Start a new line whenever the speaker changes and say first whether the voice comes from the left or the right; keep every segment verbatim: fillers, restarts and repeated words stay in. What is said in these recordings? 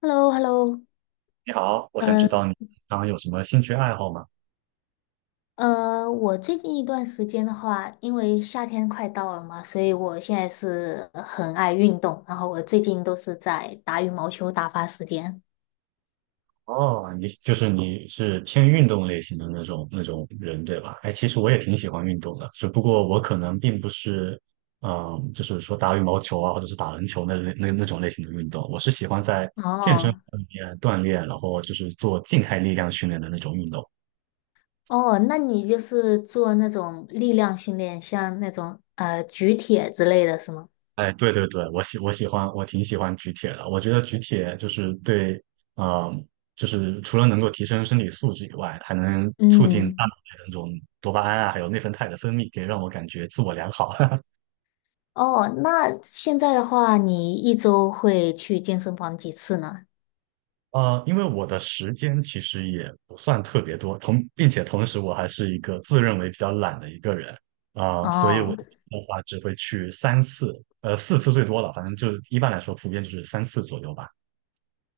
left: Hello，Hello，
right: 你好，我想知
left: 嗯
right: 道你平常有什么兴趣爱好吗？
left: 呃，我最近一段时间的话，因为夏天快到了嘛，所以我现在是很爱运动，然后我最近都是在打羽毛球打发时间。
right: 哦，你就是你是偏运动类型的那种那种人，对吧？哎，其实我也挺喜欢运动的，只不过我可能并不是，嗯，就是说打羽毛球啊，或者是打篮球那类那那种类型的运动。我是喜欢在健身
left: 哦
right: 房里面锻炼，然后就是做静态力量训练的那种运动。
left: 哦，那你就是做那种力量训练，像那种呃举铁之类的是吗？
right: 哎，对对对，我喜我喜欢，我挺喜欢举铁的。我觉得举铁就是对，嗯、就是除了能够提升身体素质以外，还能促进
left: 嗯，
right: 大脑的那种多巴胺啊，还有内啡肽的分泌，可以让我感觉自我良好。
left: 哦，那现在的话，你一周会去健身房几次呢？
right: 呃，因为我的时间其实也不算特别多，同并且同时我还是一个自认为比较懒的一个人，啊、所以我
left: 哦。
right: 的话只会去三次，呃，四次最多了，反正就一般来说普遍就是三次左右吧。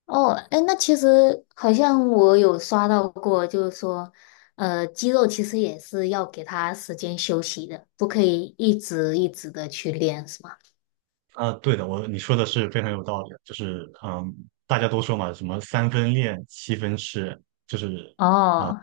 left: 哦，哎，那其实好像我有刷到过，就是说，呃，肌肉其实也是要给它时间休息的，不可以一直一直的去练，是吗？
right: 啊，对的，我你说的是非常有道理的，就是嗯，大家都说嘛，什么三分练，七分吃，就是
left: 哦，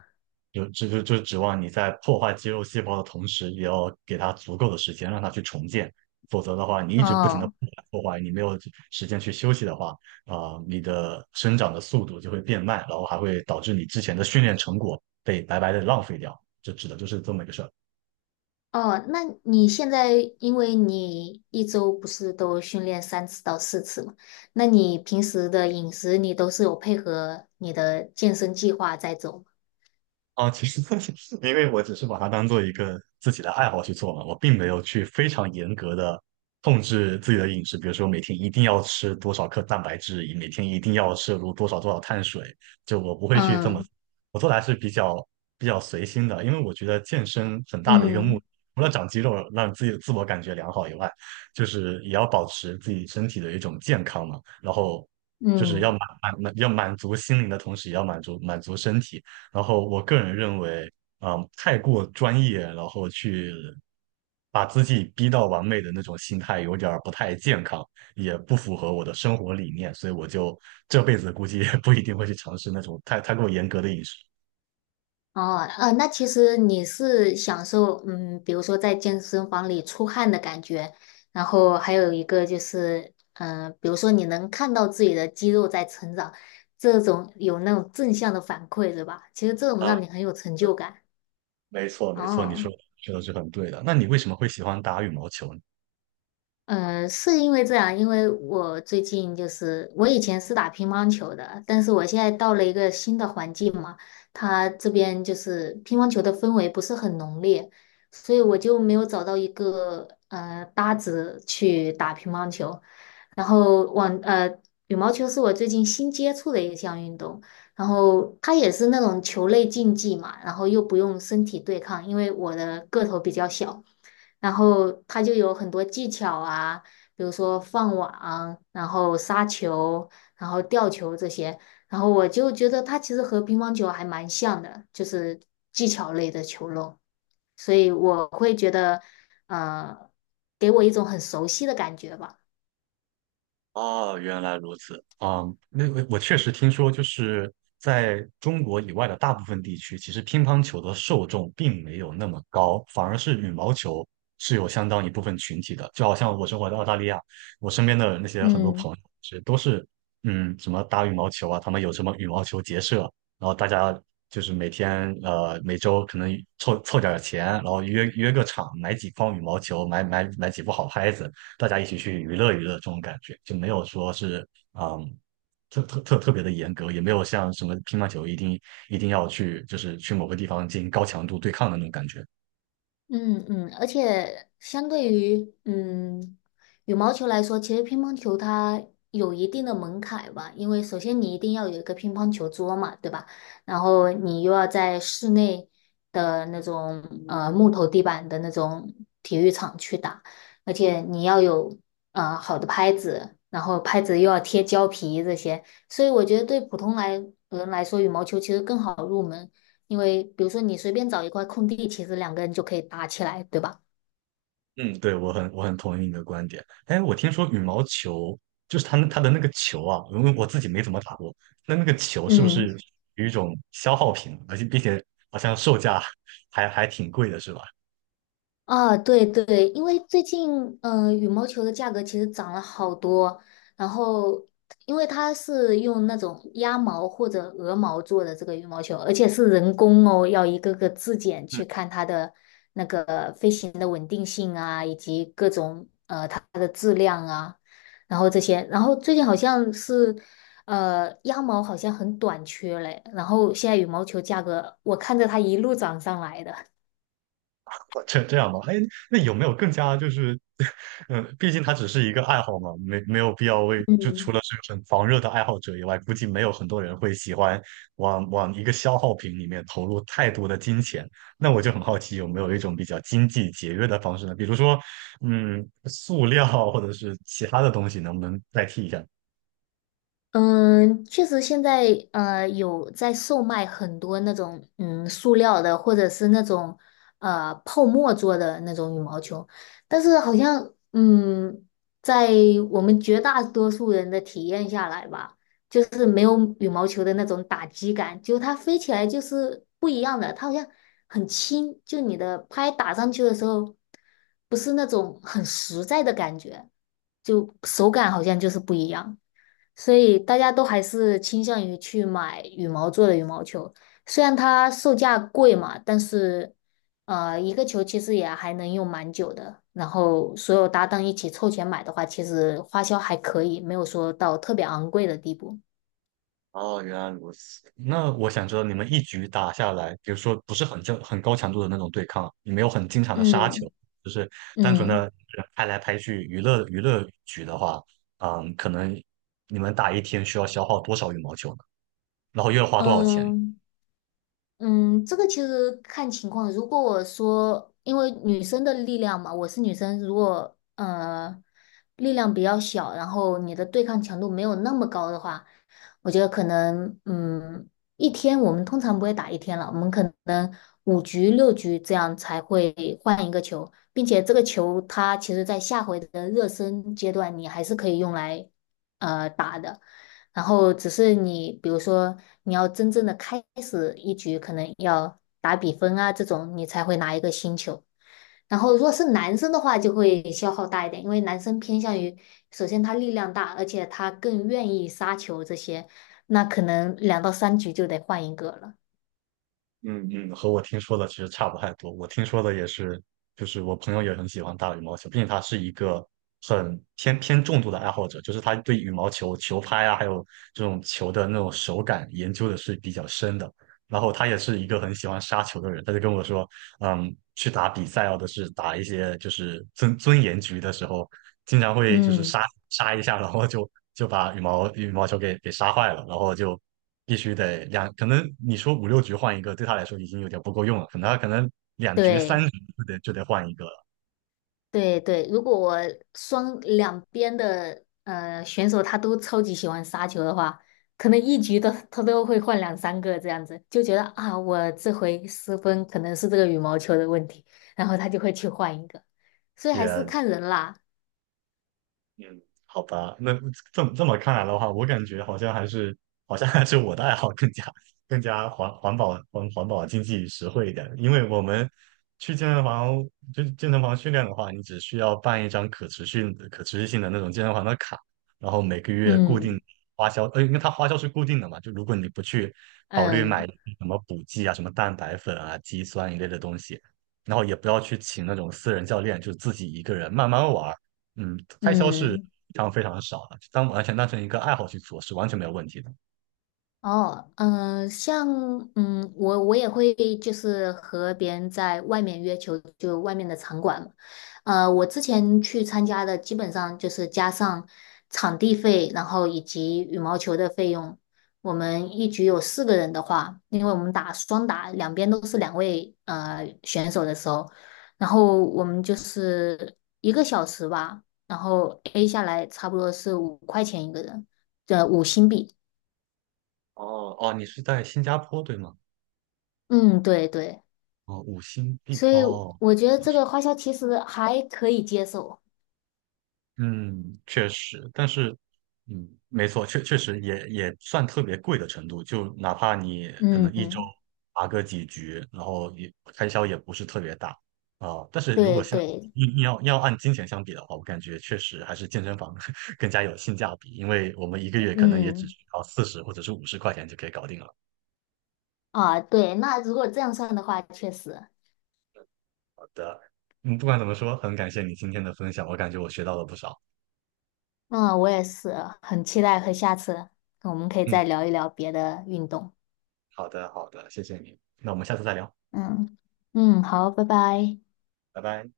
right: 有这就就指望你在破坏肌肉细胞的同时，也要给它足够的时间让它去重建，否则的话，你一直不停的
left: 哦，
right: 破坏，你没有时间去休息的话，啊、你的生长的速度就会变慢，然后还会导致你之前的训练成果被白白的浪费掉，这指的就是这么一个事儿。
left: 哦，那你现在因为你一周不是都训练三次到四次嘛，那你平时的饮食你都是有配合你的健身计划在走吗？
right: 啊，其实 因为我只是把它当做一个自己的爱好去做嘛，我并没有去非常严格的控制自己的饮食，比如说每天一定要吃多少克蛋白质，以每天一定要摄入多少多少碳水，就我不会去这么，
left: 嗯
right: 我做的还是比较比较随心的，因为我觉得健身很大的一个目
left: 嗯
right: 的除了长肌肉，让自己自我感觉良好以外，就是也要保持自己身体的一种健康嘛，然后。就是要
left: 嗯。
right: 满满满要满足心灵的同时，也要满足满足身体，然后我个人认为，嗯，太过专业，然后去把自己逼到完美的那种心态，有点儿不太健康，也不符合我的生活理念，所以我就这辈子估计也不一定会去尝试那种太太过严格的饮食。
left: 哦，呃，那其实你是享受，嗯，比如说在健身房里出汗的感觉，然后还有一个就是，嗯、比如说你能看到自己的肌肉在成长，这种有那种正向的反馈，对吧？其实这种
right: 啊，
left: 让你很有成
right: 对，
left: 就感。
right: 没错，没错，你
left: 哦，
right: 说说的是很对的。那你为什么会喜欢打羽毛球呢？
left: 嗯，是因为这样，因为我最近就是我以前是打乒乓球的，但是我现在到了一个新的环境嘛，他这边就是乒乓球的氛围不是很浓烈，所以我就没有找到一个呃搭子去打乒乓球。然后网呃羽毛球是我最近新接触的一项运动，然后它也是那种球类竞技嘛，然后又不用身体对抗，因为我的个头比较小。然后它就有很多技巧啊，比如说放网，然后杀球，然后吊球这些。然后我就觉得它其实和乒乓球还蛮像的，就是技巧类的球类，所以我会觉得，呃，给我一种很熟悉的感觉吧。
right: 哦，原来如此。啊、那我我确实听说，就是在中国以外的大部分地区，其实乒乓球的受众并没有那么高，反而是羽毛球是有相当一部分群体的。就好像我生活在澳大利亚，我身边的那些很多
left: 嗯。
right: 朋友是都是，嗯，什么打羽毛球啊，他们有什么羽毛球结社，然后大家就是每天呃每周可能凑凑点儿钱，然后约约个场，买几筐羽毛球，买买买几副好拍子。大家一起去娱乐娱乐这种感觉，就没有说是嗯特特特特别的严格，也没有像什么乒乓球一定一定要去就是去某个地方进行高强度对抗的那种感觉。
left: 嗯嗯，而且相对于嗯羽毛球来说，其实乒乓球它有一定的门槛吧，因为首先你一定要有一个乒乓球桌嘛，对吧？然后你又要在室内的那种呃木头地板的那种体育场去打，而且你要有呃好的拍子，然后拍子又要贴胶皮这些，所以我觉得对普通来人来说，羽毛球其实更好入门。因为比如说你随便找一块空地，其实两个人就可以打起来，对吧？
right: 嗯，对，我很我很同意你的观点。哎，我听说羽毛球就是它那它的那个球啊，因为我自己没怎么打过，那那个球是不
left: 嗯。
right: 是有一种消耗品，而且并且好像售价还还挺贵的，是吧？
left: 啊，对对，因为最近嗯、呃羽毛球的价格其实涨了好多，然后因为它是用那种鸭毛或者鹅毛做的这个羽毛球，而且是人工哦，要一个个质检去看它的那个飞行的稳定性啊，以及各种呃它的质量啊，然后这些，然后最近好像是呃鸭毛好像很短缺嘞，然后现在羽毛球价格我看着它一路涨上来的。
right: 这这样吧，哎，那有没有更加就是，嗯，毕竟它只是一个爱好嘛，没没有必要为，就除
left: 嗯。
right: 了是个很狂热的爱好者以外，估计没有很多人会喜欢往往一个消耗品里面投入太多的金钱。那我就很好奇，有没有一种比较经济节约的方式呢？比如说，嗯，塑料或者是其他的东西，能不能代替一下？
left: 嗯，确实现在呃有在售卖很多那种嗯塑料的或者是那种呃泡沫做的那种羽毛球，但是好像嗯在我们绝大多数人的体验下来吧，就是没有羽毛球的那种打击感，就它飞起来就是不一样的，它好像很轻，就你的拍打上去的时候，不是那种很实在的感觉，就手感好像就是不一样。所以大家都还是倾向于去买羽毛做的羽毛球，虽然它售价贵嘛，但是呃，一个球其实也还能用蛮久的。然后所有搭档一起凑钱买的话，其实花销还可以，没有说到特别昂贵的地步。
right: 哦，原来如此。那我想知道，你们一局打下来，比如说不是很正、很高强度的那种对抗，你没有很经常的杀球，
left: 嗯
right: 就是单纯的
left: 嗯。
right: 人拍来拍去娱乐娱乐局的话，嗯，可能你们打一天需要消耗多少羽毛球呢？然后又要花多少钱？
left: 嗯，嗯，这个其实看情况。如果我说，因为女生的力量嘛，我是女生，如果呃力量比较小，然后你的对抗强度没有那么高的话，我觉得可能嗯一天我们通常不会打一天了，我们可能五局六局这样才会换一个球，并且这个球它其实在下回的热身阶段你还是可以用来呃打的。然后只是你，比如说你要真正的开始一局，可能要打比分啊这种，你才会拿一个星球。然后如果是男生的话，就会消耗大一点，因为男生偏向于，首先他力量大，而且他更愿意杀球这些，那可能两到三局就得换一个了。
right: 嗯嗯，和我听说的其实差不太多。我听说的也是，就是我朋友也很喜欢打羽毛球，并且他是一个很偏偏重度的爱好者，就是他对羽毛球球拍啊，还有这种球的那种手感研究的是比较深的。然后他也是一个很喜欢杀球的人，他就跟我说，嗯，去打比赛要的是打一些就是尊尊严局的时候，经常会就是
left: 嗯，
right: 杀 杀一下，然后就就把羽毛羽毛球给给杀坏了，然后就必须得两，可能你说五六局换一个，对他来说已经有点不够用了，可能他可能两局三
left: 对。
right: 局就得就得换一个了。
left: 对对，如果我双两边的呃选手他都超级喜欢杀球的话，可能一局都他都会换两三个这样子，就觉得啊，我这回失分可能是这个羽毛球的问题，然后他就会去换一个，所以还是
right: 也
left: 看人啦。
right: 嗯，好吧，那这么这么看来的话，我感觉好像还是好像还是我的爱好更加更加环环保环环保经济实惠一点，因为我们去健身房就健身房训练的话，你只需要办一张可持续可持续性的那种健身房的卡，然后每个月固定
left: 嗯
right: 花销，呃，因为它花销是固定的嘛，就如果你不去考虑买
left: 嗯
right: 什么补剂啊、什么蛋白粉啊、肌酸一类的东西，然后也不要去请那种私人教练，就自己一个人慢慢玩。嗯，开销是非
left: 嗯。
right: 常非常少的，当完全当成一个爱好去做是完全没有问题的。
left: 哦，嗯、呃像嗯，我我也会就是和别人在外面约球，就外面的场馆嘛。呃，我之前去参加的基本上就是加上场地费，然后以及羽毛球的费用。我们一局有四个人的话，因为我们打双打，两边都是两位呃选手的时候，然后我们就是一个小时吧，然后 A 下来差不多是五块钱一个人，呃，五新币。
right: 哦哦，你是在新加坡对吗？
left: 嗯，对对。
right: 哦，五星币
left: 所以
right: 哦，
left: 我觉得
right: 哦
left: 这个花销其实还可以接受。
right: 嗯，确实，但是，嗯，没错，确确实也也算特别贵的程度，就哪怕你可能一周
left: 嗯，
right: 打个几局，然后也开销也不是特别大啊，但是如果
left: 对
right: 像
left: 对，
right: 你你要要按金钱相比的话，我感觉确实还是健身房 更加有性价比，因为我们一个月可能也只
left: 嗯
right: 需要四十或者是五十块钱就可以搞定了。
left: 啊，对，那如果这样算的话，确实，
right: 好的，嗯，不管怎么说，很感谢你今天的分享，我感觉我学到了不少。
left: 嗯，我也是很期待和下次我们可以
right: 嗯，
left: 再聊一聊别的运动。
right: 好的，好的，谢谢你，那我们下次再聊，
left: 嗯嗯，好，拜拜。
right: 拜拜。